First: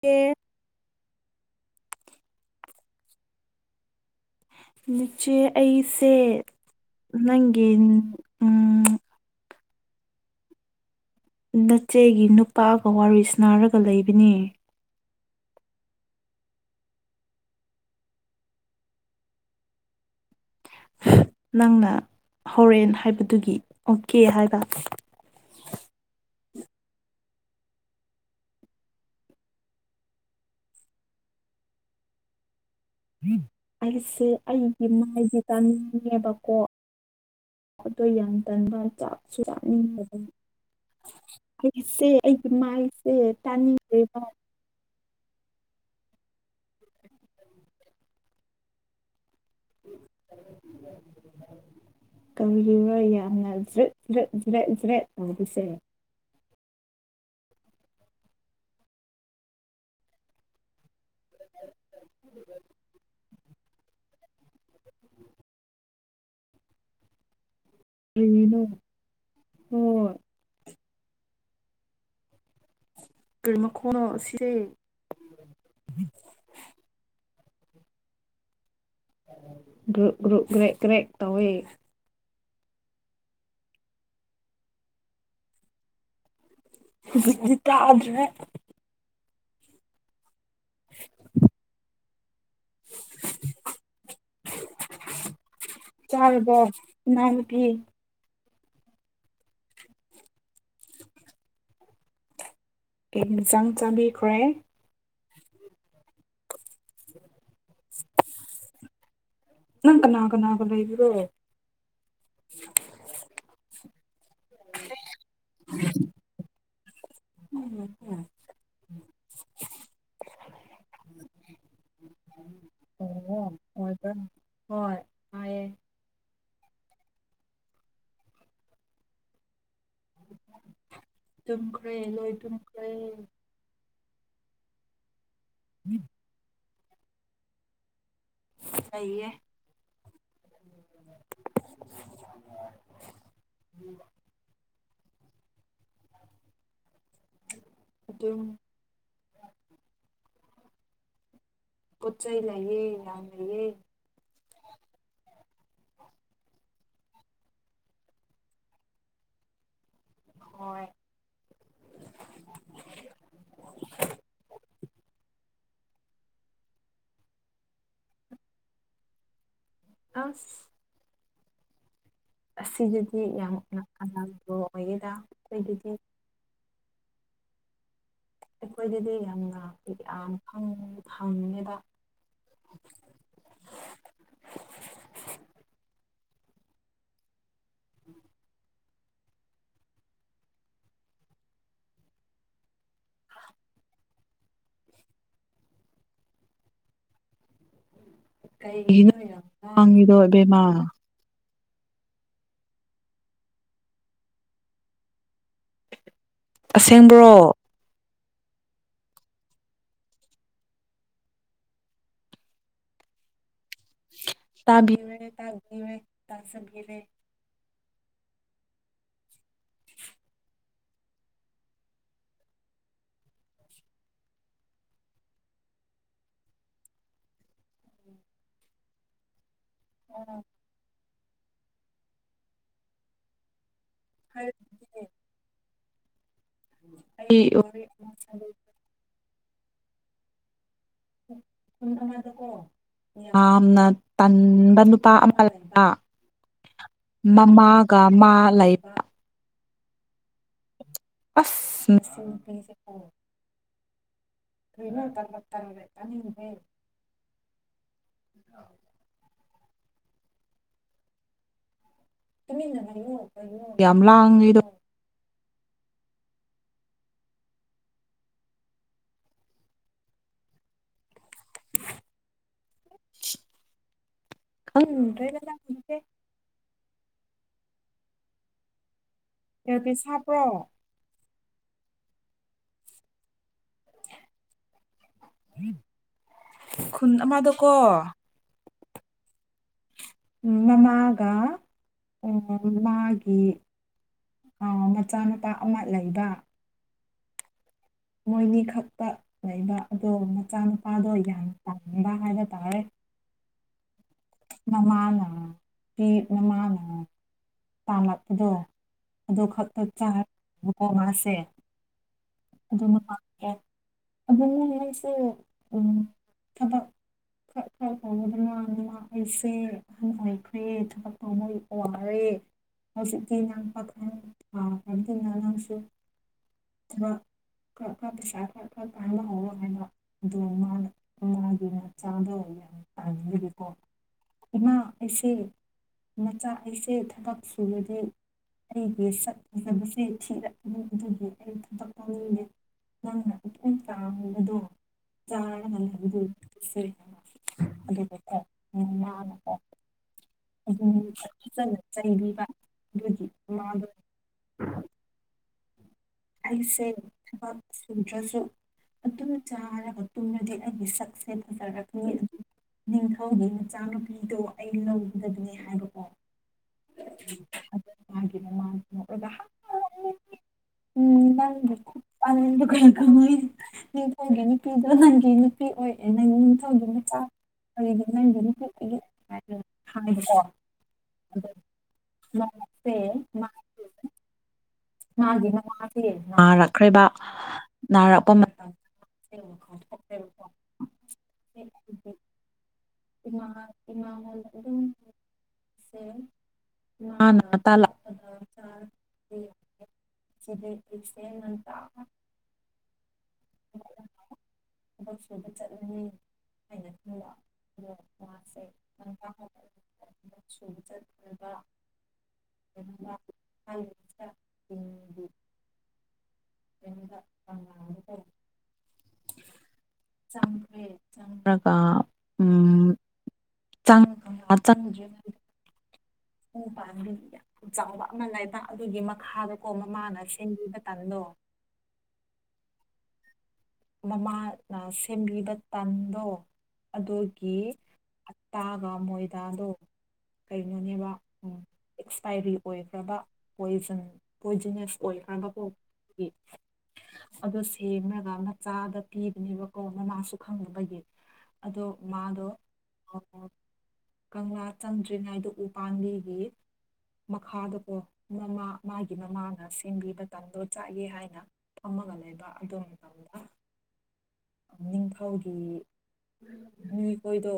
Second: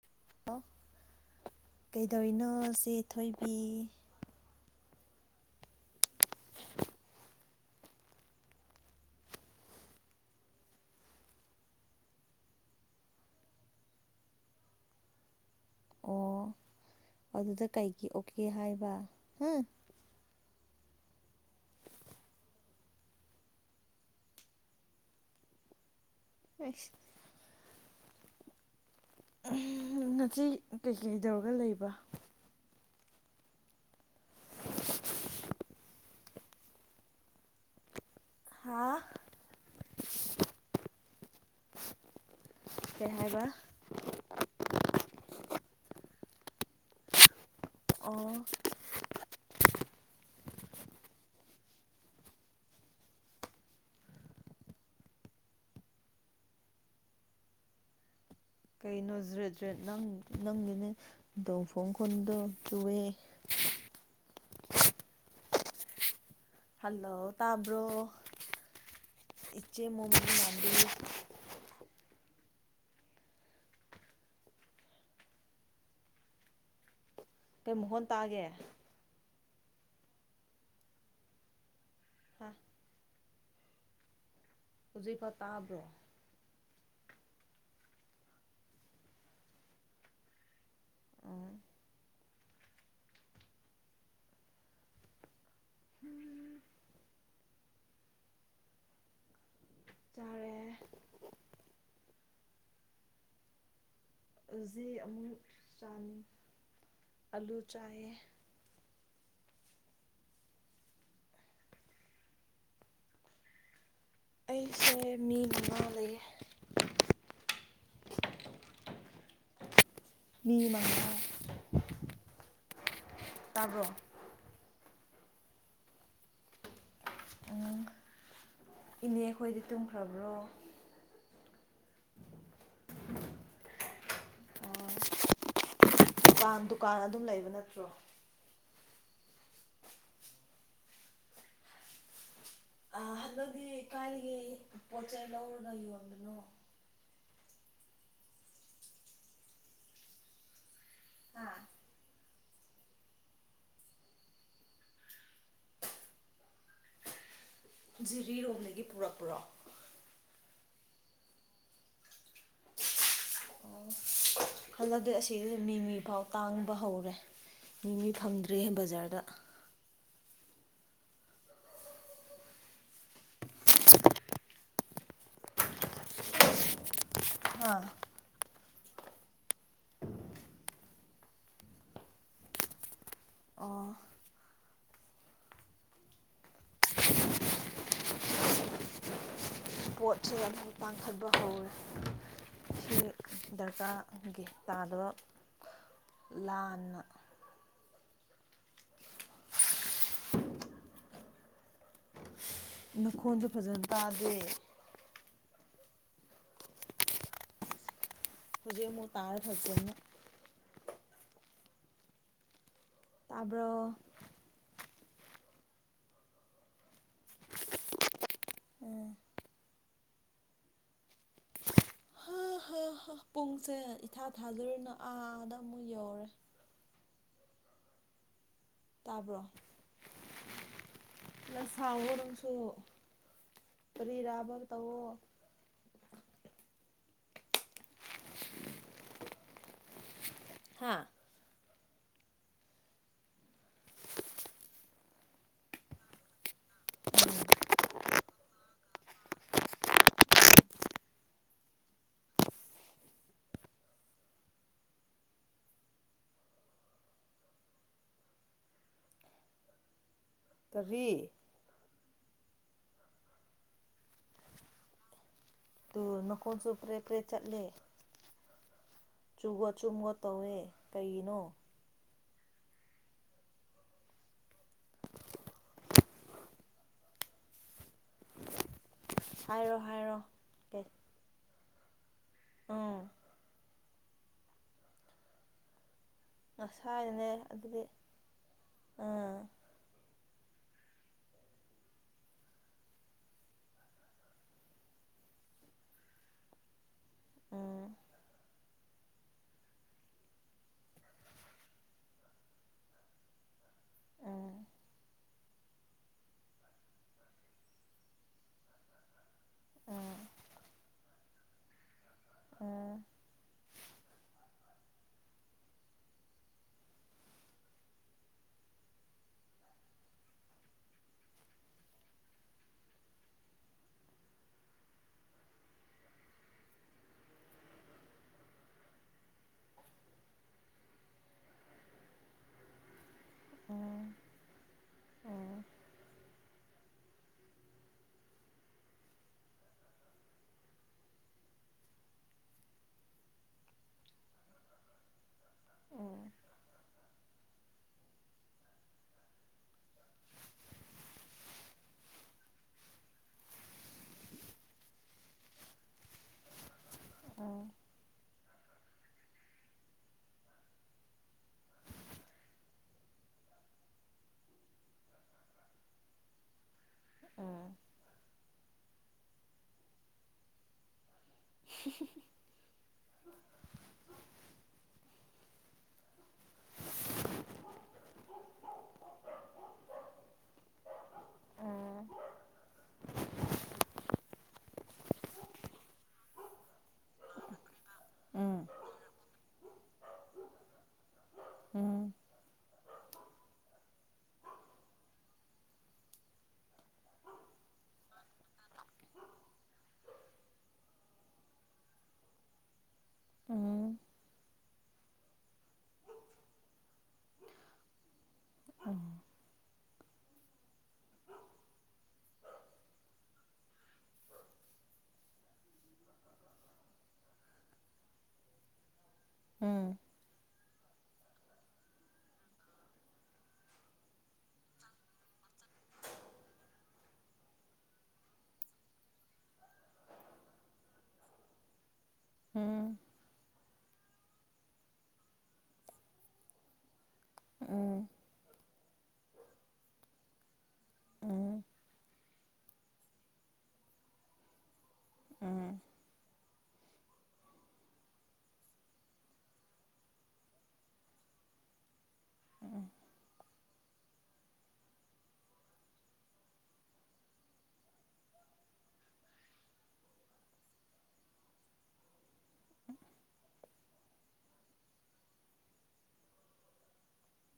ꯄ ꯑꯣ ꯀꯩꯗꯧꯔꯤꯅꯣ ꯁꯦ ꯊꯣꯏꯕꯤ ꯂꯤꯆꯦ ꯑꯩꯁꯦ ꯅꯪꯒ ꯎꯝ ꯅꯆꯦꯒꯤ ꯅꯨꯄꯥꯒ ꯋꯥꯔꯤ ꯁꯅꯥꯔꯒ ꯂꯩꯕꯅꯤ ꯑꯣ ꯑꯗꯨꯗ ꯀꯩꯒꯤ ꯑꯣꯀꯦ ꯍꯥꯏꯕ ꯍꯥ ꯅꯪꯅ ꯍꯧꯣꯔꯦꯟ ꯍꯥꯏꯕꯗꯨꯒꯤ ꯑꯣꯀꯦ ꯍꯥꯏꯕ ꯑ ꯉꯁꯤ ꯀꯩꯀꯩ ꯇꯧꯔꯒ ꯂꯩꯕ꯭ꯔ ꯑꯩꯁꯦ ꯑꯩꯒꯤ ꯃꯥꯏꯁ ꯆꯥꯅꯤꯡꯉꯦꯕꯀꯣ [unintelligible] ꯑꯣꯏ ꯌꯥꯝ ꯇꯟꯕ ꯍꯥꯥ ꯆꯥꯛꯁꯨ ꯆꯥꯅꯤꯡꯉꯦ ꯑꯗꯨꯝ ꯑꯩꯁꯦ ꯑꯩꯒꯤ ꯀꯩ ꯃꯥꯏꯁꯦ ꯍꯥꯏꯕ ꯇꯥꯅꯤꯡꯗꯦꯕ [unintelligible] ꯑꯣ ꯀꯧꯔꯤꯕ ꯌꯥꯝꯅ ꯠ ꯠ ꯖ꯭ꯔꯠ ꯖ꯭ꯔꯦꯠ ꯇꯧꯔꯤꯁꯦ ꯀꯩꯅꯣ ꯖ꯭ꯔꯦꯠ ꯖ꯭ꯔꯦꯠ ꯅꯪ ꯅꯪꯒꯤꯅꯦ ꯗꯣꯡ ꯐꯣꯡ ꯈꯨꯣꯟꯗꯣ ꯇꯨꯑꯦ [unintelligible] ꯍꯜꯂꯣ ꯇꯥꯕ꯭ꯔꯣ ꯏꯆꯦ ꯃꯣꯃꯣ ꯉꯕꯤ ꯀꯔꯤꯃ ꯀꯅꯣ ꯁꯤꯔꯦ ꯀꯩ ꯃꯈꯨ ꯍꯣꯟ ꯇꯥꯑꯒꯦ ꯭ꯔꯨꯞ ꯭ꯔꯨꯞ ꯭ꯔꯦꯛ ꯭ꯔꯦꯛ ꯇꯧꯋꯦ ꯍꯥꯥ ꯍꯧꯖꯤꯛꯄ ꯇꯥꯕ꯭ꯔꯣ ꯗꯛꯇꯗ꯭ꯔꯦ ꯎꯝ ꯆꯔꯕꯣ ꯅ ꯐ ꯆꯔꯦ ꯑꯩ ꯆꯪ ꯆꯕꯤ ꯖꯤ ꯑꯃꯨꯛ ꯆꯥ ꯑꯂꯨ ꯆꯥꯏꯌꯦ ꯅꯪ ꯀꯅꯥ ꯀꯅꯥ ꯀ ꯂꯩꯕꯤꯔꯣ ꯑꯩꯁꯦ ꯃꯤ ꯃꯉꯥ ꯂꯩꯌꯦ ꯎꯝ ꯎꯝ ꯃꯤ ꯃꯥꯡ ꯑꯣ ꯍꯣꯏꯗ ꯍꯣꯏꯦ ꯎ ꯏꯅꯦ ꯑꯩꯈꯣꯏꯗꯤ ꯇꯨꯝꯈ꯭ꯔꯕ꯭ꯔꯣ ꯇꯨꯝꯈ꯭ꯔꯦ ꯂꯣꯏ ꯇꯨꯝꯈ꯭ꯔꯦ ꯑꯣ ꯎꯝ ꯥꯟ ꯗꯨꯀꯥꯟ ꯑꯗꯨꯝ ꯂꯩꯕ ꯅꯠꯇ꯭ꯔꯣ ꯑꯏꯌꯦ [unintelligible] ꯑ ꯍꯟꯗꯗꯤ ꯀꯥꯏꯒꯦ ꯄꯣꯠ ꯆꯩꯩ ꯂꯧꯔꯒ ꯌꯣꯟꯕꯅꯣ ꯑꯗꯨꯝ ꯑꯥ ꯀꯆꯩ ꯂ ꯌꯦꯦ ꯌꯥ ꯂꯩ ꯌꯦꯦ ꯖꯤꯔꯤꯔꯣꯝꯗꯒꯤ ꯄꯨꯔꯛꯄ꯭ꯔꯣ ꯍꯣꯏ ꯎꯝ ꯈꯜꯂꯗꯤ ꯑꯁꯤ ꯃꯤ ꯃꯤ ꯐꯥꯎ ꯇꯥꯡꯕ ꯍꯧꯔꯦ ꯃꯤ ꯃꯤ ꯐꯪꯗ꯭ꯔꯦ ꯕꯖꯥꯔꯗ ꯑꯁ ꯑꯁꯤꯗꯗꯤ ꯌꯥꯝꯅ ꯑꯅꯥꯕ ꯑꯣꯏꯒꯦꯔꯥ ꯑꯩꯈꯣꯏꯗꯗꯤ ꯑꯥ ꯑꯩꯈꯣꯏꯗꯗꯤ ꯌꯥꯝꯅ ꯌꯥꯝ ꯐꯪꯉꯦꯕ ꯑꯣ [unintelligible] ꯄꯣꯠꯁꯦ ꯑꯃꯨꯛ ꯄꯥꯡꯈꯠꯄ ꯍꯧꯋꯦ ꯍ ꯗꯔꯀꯥꯔꯒꯤ ꯇꯥꯗꯕ ꯂꯥꯟꯅ ꯀꯉꯗꯣꯕꯦꯝꯃ ꯃꯈꯈꯣꯟꯗꯣ ꯐꯖꯅ ꯇꯥꯗꯦ ꯑꯁꯦꯡꯕ꯭ꯔꯣ ꯍꯧꯖꯤ ꯃꯨ ꯇꯥꯏꯔ ꯊꯆꯦꯅ ꯇꯥꯔꯕꯣ ꯇ ꯤꯔ ꯇ ꯦ ꯇꯥꯁꯤꯔ ꯎꯝ ꯍꯥ ꯑ ꯍꯥ ꯍ ꯄꯨꯡꯁꯦ ꯏꯊꯥ ꯊꯥꯖꯔꯅ ꯑꯥꯗ ꯑꯃꯨꯛ ꯌꯧꯔꯦ ꯇꯥꯕ꯭ꯔꯣ ꯎꯝ ꯅꯁꯥꯎꯋ ꯅꯨꯁꯨ ꯐꯔꯤꯔꯥꯕ ꯇꯧꯑꯣ ꯑꯩ ꯍꯥꯥ ꯑꯗꯨꯀꯣ ꯌꯥꯝꯅ ꯇꯟꯕ ꯅꯨꯄꯥ ꯑꯃ ꯂꯩꯕ ꯃꯃꯥꯒ ꯃꯥ ꯂꯩꯕ ꯑꯁ ꯂ ꯇ ꯇꯔꯔꯦꯅꯤꯕꯦ ꯇꯔꯔꯤ ꯌꯥꯝ ꯂꯥꯡꯉꯗꯣ ꯅꯀꯣꯟꯁꯨ ꯄ꯭ꯔꯦ ꯄꯔꯦ ꯆꯠꯂꯦ ꯆꯨꯒꯣ ꯆꯨꯝꯒꯣ ꯇꯧꯋꯦ ꯀꯩꯅꯣ ꯑꯦ ꯍꯥꯏꯔꯣ ꯑꯦꯕꯤ ꯍꯥꯏꯔꯣ ꯁꯥꯥꯕ꯭ꯔꯣ ꯀꯩ ꯎꯝ ꯎꯝ ꯉꯁꯥꯅꯅꯦ ꯑꯗꯨꯗꯤ ꯎꯝ ꯎꯝ ꯃꯃꯒ ꯎ ꯃꯥꯒꯤ ꯑ ꯃꯆꯥꯅꯨꯄꯥ ꯑꯃ ꯂꯩꯕ ꯎꯝ ꯃꯣꯏꯅꯤ ꯈꯛꯇ ꯂꯩꯕ ꯑꯗꯣ ꯃꯆꯥꯅꯨꯄꯥꯗꯣ ꯌꯥꯝ ꯇꯥꯕ ꯍꯥꯏꯕ ꯇꯥꯔꯦ ꯎꯝ ꯃꯃꯥꯅ ꯃꯃꯥꯅ ꯇꯥꯜꯂꯛꯄꯗꯣ ꯑ ꯈꯛꯇ ꯆꯥꯀꯣ ꯃꯥꯁꯦ ꯎꯝ ꯑꯗꯨ ꯑꯩꯁꯨ ꯊꯕꯛ ꯈꯔ ꯈꯔ ꯐꯥꯎꯕꯗ ꯃꯗꯅ ꯑꯩꯁꯦ ꯑꯍꯟꯉꯥꯏꯈ꯭ꯔꯦ ꯊꯕꯛꯇꯨ ꯃꯣꯏ ꯋꯥꯔꯦ ꯍꯧꯁꯨ ꯇ ꯂ ꯄꯈ ꯂꯁꯨ ꯊ ꯀꯥ ꯀꯥ ꯄꯁꯥ ꯀ ꯀꯥ ꯄꯥꯏꯅ ꯑꯣ ꯍꯥꯏꯅ ꯗ ꯃꯥꯅ ꯃꯥꯒꯤꯅ ꯆꯥꯗ ꯀꯣ ꯎꯝ ꯏꯃꯅꯥ ꯑꯦꯁꯦ ꯎꯝ ꯃꯆꯥ ꯑꯩꯁꯦ ꯊꯕꯛ ꯁꯨꯨꯔꯗꯦ ꯑꯩꯒꯤ ꯁꯛ ꯎꯖꯕꯁꯦ ꯊꯤꯔꯛꯅꯤ ꯑꯗꯨꯒꯤ ꯑꯩ ꯊꯕꯛ ꯇꯧꯅꯤꯡꯗꯦ ꯅꯪꯅꯟ ꯇꯥꯗꯣ ꯆꯥ ꯑꯗꯨ ꯎꯝ ꯇꯦ ꯑꯗꯨꯝ ꯐꯖꯅ ꯆꯩꯕꯤꯕ ꯑꯗꯨꯗꯤꯃꯥꯗ [unintelligible] ꯑꯩꯁꯦ ꯊꯕꯛ ꯎꯝ ꯁꯨꯗ꯭ꯔꯁꯨ ꯑꯗꯨꯅ ꯆꯥꯔꯕ ꯃꯇꯨꯡꯨꯡꯗꯗꯤ ꯑꯩꯒꯤ ꯁꯛꯁꯦ ꯐꯖꯔꯛꯅꯤ ꯅꯤꯡꯊꯧꯒꯤ ꯃꯆꯥꯅꯨꯄꯤꯗꯣ ꯑꯩ ꯂꯧꯒꯗꯕꯅꯦ ꯍꯥꯏꯕꯀꯣ ꯎꯝ ꯎꯝ ꯅꯪ ꯑꯅꯗꯨꯀꯥꯟ [unintelligible] ꯅꯤꯡꯊꯧꯒꯤ ꯅꯨꯄꯤꯗꯣ ꯅꯪꯒꯤ ꯅꯨꯄꯤ ꯑꯣꯏꯌꯦꯦ ꯅꯪ ꯅꯤꯡꯊꯧꯒꯤ ꯅꯨꯆꯥ ꯀꯗꯤ ꯅꯪꯝ ꯍꯥꯏꯕꯀꯣ ꯑꯗ ꯃꯥꯁꯦ ꯃꯥ ꯃꯥꯒꯤ ꯅꯥꯔꯛꯈ꯭ꯔꯦꯕ ꯅꯥꯔꯛꯄ ꯃꯇꯝ ꯎꯝ [unintelligible] ꯎꯝ ꯏꯃꯜ ꯏꯃꯥꯍꯣꯜ ꯑꯗꯨꯝ ꯅꯥ ꯇ ꯆ ꯁꯤꯦ ꯏꯁ ꯅ ꯇ ꯎ ꯊꯕꯛ ꯁꯨꯕ ꯆꯠꯂꯅꯤ ꯍꯥꯏꯅ ꯈꯟꯕ ꯑꯗꯣ ꯑ ꯁ ꯆꯠꯈ꯭ꯔꯕ ꯎꯝ ꯑ ꯆꯝꯕ꯭ꯔꯥ ꯎꯝ ꯆꯥꯡ ꯆꯥꯡ ꯁ ꯄ ꯌꯥꯝ ꯆꯥꯎꯕ ꯑꯃ ꯂꯩꯕ ꯑꯗꯨꯒꯤ ꯃꯈꯥꯗꯀꯣ ꯃꯃꯥꯅ ꯁꯦꯝꯦꯟꯕꯤ ꯃꯇꯝꯟꯗꯣ ꯎꯝ ꯃꯃꯥꯅ ꯁꯦꯝꯕꯤꯕ ꯇꯥꯟꯗꯣ ꯑꯗꯨ ꯀ ꯎꯝ ꯎꯝ ꯑꯇꯥꯒ ꯃꯣꯏꯗꯗꯣ ꯀꯩꯅꯣꯅꯦꯕ ꯎꯝ ꯑꯦꯛꯁꯄꯥꯏꯔꯤ ꯑꯣꯏꯈ꯭ꯔꯕ ꯄꯟ ꯄꯣꯏꯖꯅꯁ ꯑꯣꯏ ꯎꯝ ꯍꯥꯏꯕꯄꯥꯎꯒꯤ [unintelligible] ꯑꯣ ꯁꯦꯝꯅꯒ ꯃ ꯆꯥꯗ ꯄꯤꯕꯅꯦꯕꯀꯣ ꯃꯃꯁꯨ ꯈꯪꯅꯕꯒꯤ ꯑꯗꯣ ꯃꯥꯗꯣ ꯀꯪꯂꯥ ꯆꯪꯗ꯭ꯔꯤꯉꯩꯗꯣ ꯎ ꯄꯥꯟꯕꯤ ꯌꯦ ꯃꯈꯥꯗꯀꯣ ꯃꯃꯥ ꯃꯥꯒꯤ ꯃꯃꯥꯅ ꯁꯦꯝꯕꯤ ꯃꯇꯝꯗꯣ ꯆꯥꯏꯒꯦ ꯍꯥꯏꯅ ꯒ ꯂꯩꯕ ꯑꯗꯨꯝ ꯃꯇꯝꯗ [unintelligible] ꯅꯤꯡꯊꯧꯒꯤ ꯃꯤꯈꯣꯏꯗꯣ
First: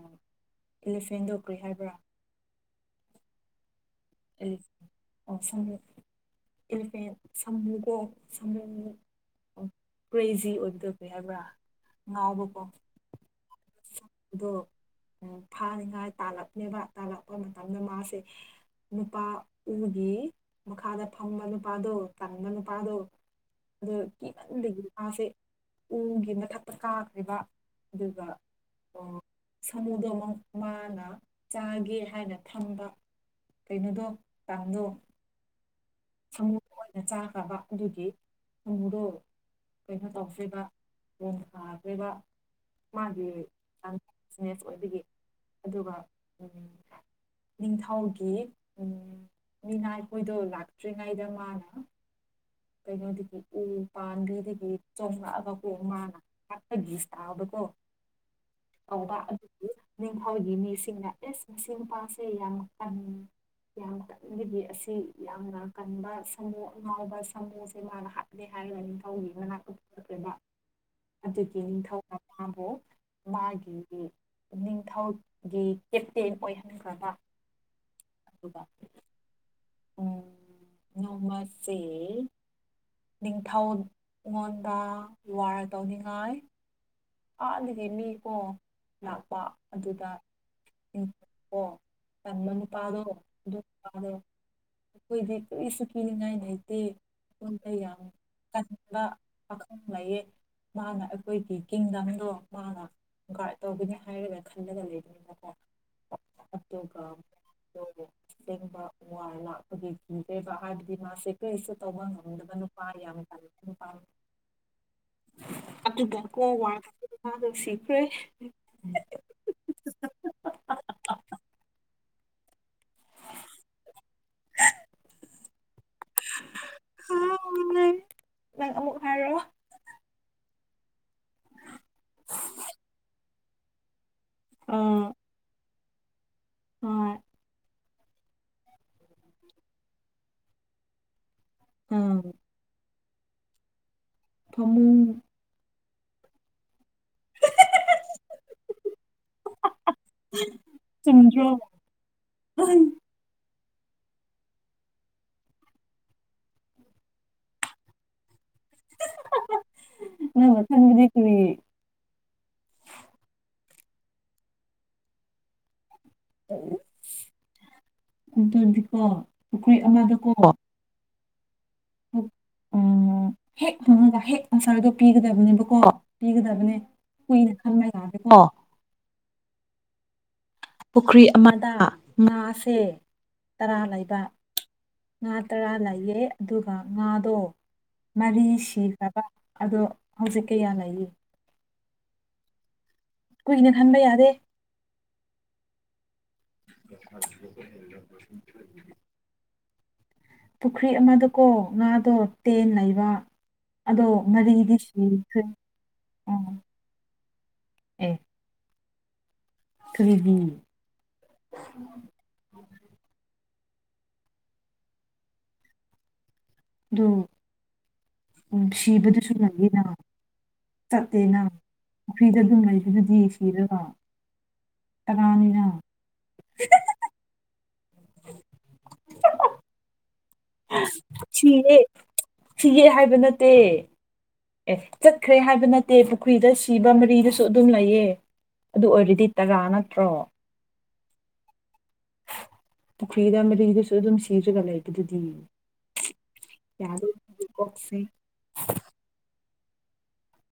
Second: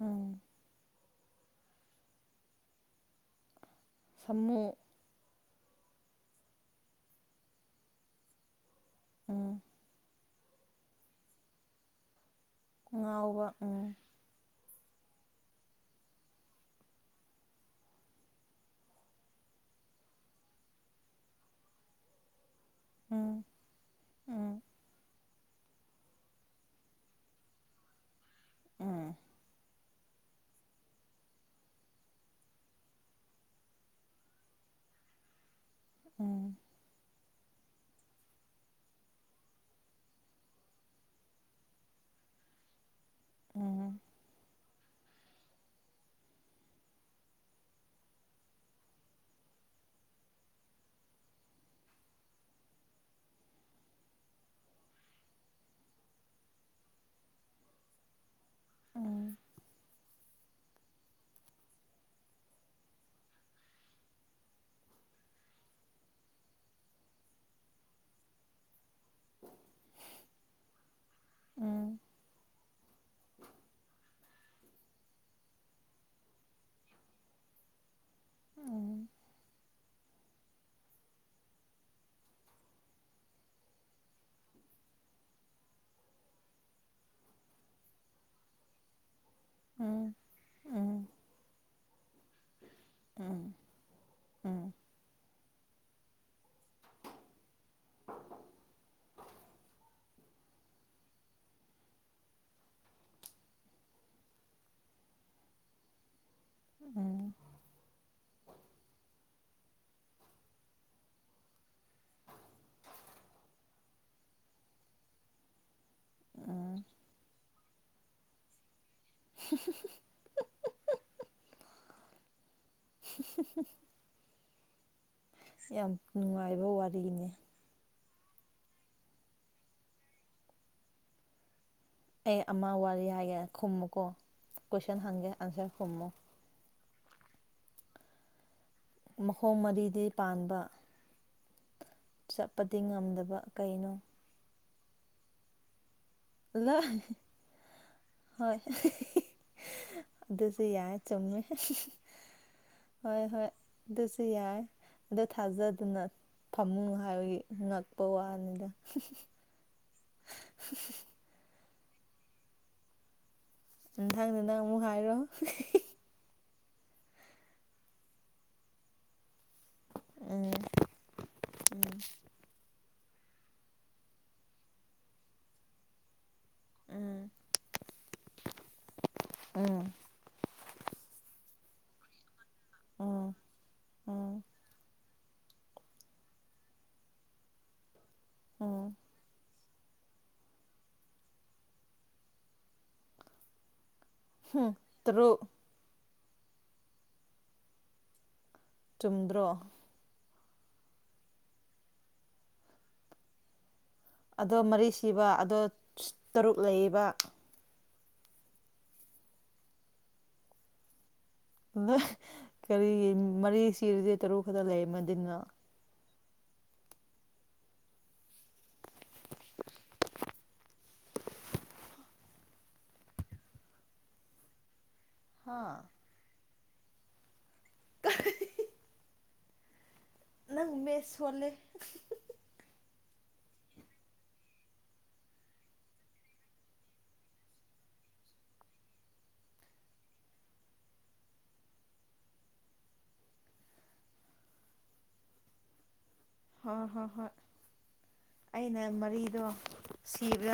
ꯎꯝ ꯏꯂꯤꯐꯦꯟꯗꯧꯈ꯭ꯔꯤ ꯍꯥꯏꯕ꯭ꯔꯥ ꯁꯥꯃꯨ ꯑꯣ ꯁꯃ ꯏꯐ ꯁꯝꯃꯨꯒꯣ ꯁꯝ ꯎꯝ ꯀ꯭ꯔꯦꯖꯤ ꯑꯣꯏꯒꯗꯕ ꯍꯥꯏꯕ꯭ꯔꯥ ꯉꯥꯎꯕ ꯉꯥꯎꯕ ꯎꯝ ꯎ ꯐꯥꯅꯤꯡꯉꯥꯏ ꯇꯥꯜꯂꯛꯅꯦꯕ ꯇꯥꯜꯂꯛꯄ ꯃꯇꯝꯗ ꯃꯥꯁꯦ ꯅꯨꯄꯥ ꯎꯒꯤ ꯃꯈꯥꯗ ꯐꯝꯕ ꯅꯨꯄꯥꯗꯨꯣ ꯇꯪꯕ ꯅꯨꯄꯥ ꯑꯥꯗꯣ ꯎꯝ ꯑꯗꯨꯗꯣ ꯀꯤ ꯎꯝ ꯂꯩ ꯐꯁꯦ ꯎꯒꯤ ꯃꯊꯛꯇ ꯀꯥꯈ꯭ꯔꯤꯕ ꯑꯗꯨꯒ ꯎꯝ ꯁꯥꯃꯨꯗꯣ ꯑꯃꯨ ꯃꯥꯅ ꯆꯥꯒꯦ ꯍꯥꯏꯅ ꯊꯝꯕ ꯀꯩꯅꯣꯗꯣ ꯇꯥꯡꯗꯣ ꯎꯝ ꯁꯥꯃꯨꯣ ꯑꯣꯏꯅ ꯆꯥꯈ꯭ꯔꯕ ꯑꯗꯨꯗꯤ ꯁꯥꯃꯨꯗꯣ ꯀꯩꯅꯣ ꯇꯧꯗ꯭ꯔꯤꯕ ꯂꯣꯟ ꯊꯥꯈ꯭ꯔꯤꯕ ꯃꯥꯒꯤ ꯎꯝ ꯀꯟꯅꯦꯁ ꯑꯣꯏꯕꯒꯤ ꯑꯗꯨꯒ ꯅꯤꯡꯊꯧꯒꯤ ꯎ ꯃꯤꯅ ꯑꯩꯈꯣꯏꯗꯣ ꯂꯥꯛ ꯇ꯭ꯔꯤꯉꯥꯏꯗ ꯃꯥꯅ ꯀꯩꯅꯣꯗꯒꯤ ꯎ ꯄꯥꯟꯗꯗꯒꯤ ꯆꯣꯉꯛꯑꯒꯀꯣ ꯃꯥꯅ ꯍꯛꯇꯒꯤꯁ ꯇꯥꯕꯀꯣ [unintelligible] ꯍꯕ ꯑꯗꯨ ꯍꯣꯏꯒꯤ ꯃꯤꯁꯤꯡꯅ ꯑꯦꯁ ꯃ ꯅꯨꯄꯥꯁꯦ ꯌꯥꯝ ꯀꯟꯉ ꯌꯥꯝ ꯀꯟꯒꯤꯕꯤ ꯑꯁꯤ ꯌꯥꯝꯅ ꯀꯟꯕ ꯁꯒꯨ ꯑꯉꯥꯎꯕ ꯊꯁꯦ ꯃꯥꯅ ꯍꯥꯦ ꯍꯥꯏꯒ ꯅꯤꯡ ꯊꯧꯒꯤ ꯃꯅꯥꯛꯇꯊꯂꯛꯕ ꯎꯝ ꯑꯗꯨꯒꯤ ꯎꯝ ꯅꯤꯡꯊꯧ ꯃꯄꯥꯕꯨ ꯃꯥꯒꯤ ꯅꯤꯡꯊꯧꯒꯤ ꯀꯦꯞꯇꯦꯟ ꯑꯣꯏꯍꯟꯈ꯭ꯔꯕ ꯎꯝ ꯎꯝ ꯎꯝ ꯅꯝꯕꯠꯇꯦ ꯅꯤꯡꯊꯧ ꯑꯩꯉꯣꯟꯗ ꯋꯥꯔ ꯇꯧꯅꯤꯡꯉꯥꯏ ꯑꯥꯒꯤ ꯃꯤꯀꯣ ꯂꯥꯛꯄ ꯑꯗꯨꯗ ꯣ ꯇꯝꯕ ꯅꯨꯄꯥꯗꯣ ꯑꯗꯨ ꯅꯨꯄꯥꯗꯣ ꯎꯝ ꯎꯝ ꯑꯩꯈꯗꯤ ꯁꯨ ꯀꯂꯤ ꯉꯥꯏ ꯅꯥꯥꯏꯇ ꯑꯩꯣꯟꯗ ꯌꯥꯝ ꯀꯕ ꯄꯥꯈꯪ ꯂꯩꯌꯦ ꯃꯥꯅ ꯑꯩꯈꯣꯏꯒꯤ ꯀꯤꯡꯗꯝꯗꯣ ꯃꯥꯅ ꯒꯥꯏꯗ ꯇꯧꯒꯅꯤ ꯍꯥꯏꯔꯒ ꯈꯜꯂꯒ ꯂꯩꯕꯅꯤꯅꯀꯣ ꯑꯠꯇꯣ ꯀ ꯎꯝ ꯑꯦꯡꯕ ꯋꯥ ꯂꯥꯛꯄꯒꯤ ꯀꯤꯕ ꯍꯥꯏꯕꯗꯤ ꯃꯥꯁꯦ ꯀꯔꯤꯁꯨ ꯇꯧꯕ ꯉꯝꯗꯕ ꯅꯨꯄꯥ ꯌꯥꯝ [unintelligible] ꯑꯗꯨꯒꯀꯣ ꯎꯝ ꯋꯥꯗ ꯁꯤꯈ꯭ꯔꯦ [unintelligible] [unintelligible] ꯌꯥꯝ ꯅꯨꯡꯉꯥꯏꯕ ꯋꯥꯔꯤꯅꯤ ꯍꯥꯏꯔꯣ ꯑꯩ ꯑꯃ ꯋꯥꯔꯤ ꯍꯥꯏꯒꯦ ꯈꯨꯝꯃꯨꯀꯣ ꯀꯣꯏꯁꯟ ꯍꯪꯒꯦ ꯑꯟꯁꯔ ꯈꯨꯝꯃꯨ ꯑ ꯃꯈꯣꯡ ꯃꯔꯤꯗꯤ ꯄꯥꯟꯕ ꯆꯠꯄꯗꯤ ꯉꯝꯗꯕ ꯀꯩꯅꯣ ꯐꯃꯨꯡ ꯂ ꯍꯣꯏ ꯑꯗꯨꯁꯨ ꯌꯥꯏ ꯆꯨꯝꯃꯦ ꯍꯣꯏ ꯍꯣꯏ ꯑꯗꯨꯁꯨ ꯌꯥꯏ ꯑꯗ ꯊꯥꯖꯗꯨꯅ ꯐꯃꯨꯡ ꯍꯥꯏꯕꯒꯤ ꯉꯛꯄ ꯋꯥꯅꯤꯗ ꯅ ꯃꯊꯪꯗꯤ ꯀꯔꯤ ꯅꯊꯪ ꯅꯊꯪ ꯑꯃꯨꯛ ꯍꯥꯏꯔꯣ ꯑꯗꯨꯗꯤꯀꯣ ꯄꯨꯈꯔꯤ ꯑꯃꯗꯀꯣ ꯎꯝ ꯎꯝ ꯍꯦꯛ ꯃꯅꯨꯡꯗ ꯍꯦꯛ ꯑꯟꯁꯔꯗꯣ ꯄꯤꯒꯗꯕꯅꯦꯕꯀꯣ ꯄꯤꯒꯗꯕꯅꯦ ꯎꯝ ꯀꯨꯏꯅ ꯈꯟꯕ ꯌꯥꯒꯦꯀꯣ ꯎꯝ ꯄꯨꯈ꯭ꯔꯤ ꯑꯃꯗ ꯉꯥꯁꯦ ꯎꯝ ꯇꯔꯥ ꯂꯩꯕ ꯎꯝ ꯉꯥ ꯇꯔꯥ ꯂꯩꯌꯦꯦ ꯑꯗꯨꯒ ꯉꯥꯗꯣ ꯃꯔꯤ ꯎꯝ ꯁꯤꯈꯕ ꯑꯗꯣ ꯍꯧꯖꯤꯛ ꯀꯌꯥ ꯂꯩꯌꯦ ꯀꯨꯏꯅ ꯈꯟꯕ ꯌꯥ ꯎꯝ ꯇ꯭ꯔꯨ [unintelligible] ꯆꯨꯝꯗ꯭ꯔꯣ ꯄꯨꯈ꯭ꯔꯤ ꯑꯃꯗꯀꯣ ꯉꯥꯗꯣ ꯇꯦꯟ ꯂꯩꯕ ꯑꯗꯣ ꯑꯗꯣ ꯉꯔꯤꯗꯤ ꯃꯔꯤ ꯁꯤꯕ ꯁꯤꯈꯦ ꯑꯗꯣ ꯎ ꯇꯔꯨꯛ ꯂꯩꯌꯦꯕ ꯑꯦ ꯊ꯭ꯔꯤꯗꯤ ꯀꯔꯤ ꯃꯔꯤ ꯁꯤꯔꯤꯁꯦ ꯇꯔꯨꯛ ꯈꯛꯇ ꯂꯩ ꯃꯗꯤꯟꯅ ꯑꯣ ꯎ ꯁꯤꯕꯗꯨꯁꯨ ꯂꯩꯉꯅ ꯆꯠꯇꯦꯅ ꯄꯨꯈ꯭ꯔꯤꯗ ꯑꯗꯨꯝ ꯂꯩꯕꯗꯨꯗꯤ ꯁꯤꯔꯀꯣ ꯍꯥꯥ [unintelligible] ꯅꯪ ꯃꯦꯠꯁ ꯁꯣꯜꯂꯦ ꯁꯤꯌꯦꯦ ꯁꯤꯒꯦ ꯍꯥꯏꯕ ꯅꯠꯇꯦ ꯑꯦ ꯆꯠꯈ꯭ꯔꯦ ꯍꯥꯏꯕ ꯅꯠꯇꯦ ꯄꯨꯈ꯭ꯔꯤꯗ ꯁꯤꯕ ꯃꯔꯤꯗꯁꯨ ꯑꯗꯨꯝ ꯂꯩꯑ ꯑꯗꯨ ꯑꯣꯏꯔꯗꯤ ꯇꯔꯥ ꯅꯠꯇ꯭ꯔꯣ ꯄꯨꯈ꯭ꯔꯤꯗ ꯃꯂꯤꯗꯁꯨ ꯑꯗꯨꯝ ꯁꯤꯖꯒ ꯂꯩꯕ ꯑꯗꯨꯗꯤ ꯍꯣꯏ ꯍꯣꯏ ꯍꯣꯏ ꯑꯩꯅ ꯃꯔꯤꯗꯣ ꯁꯤꯕ꯭ꯔꯥ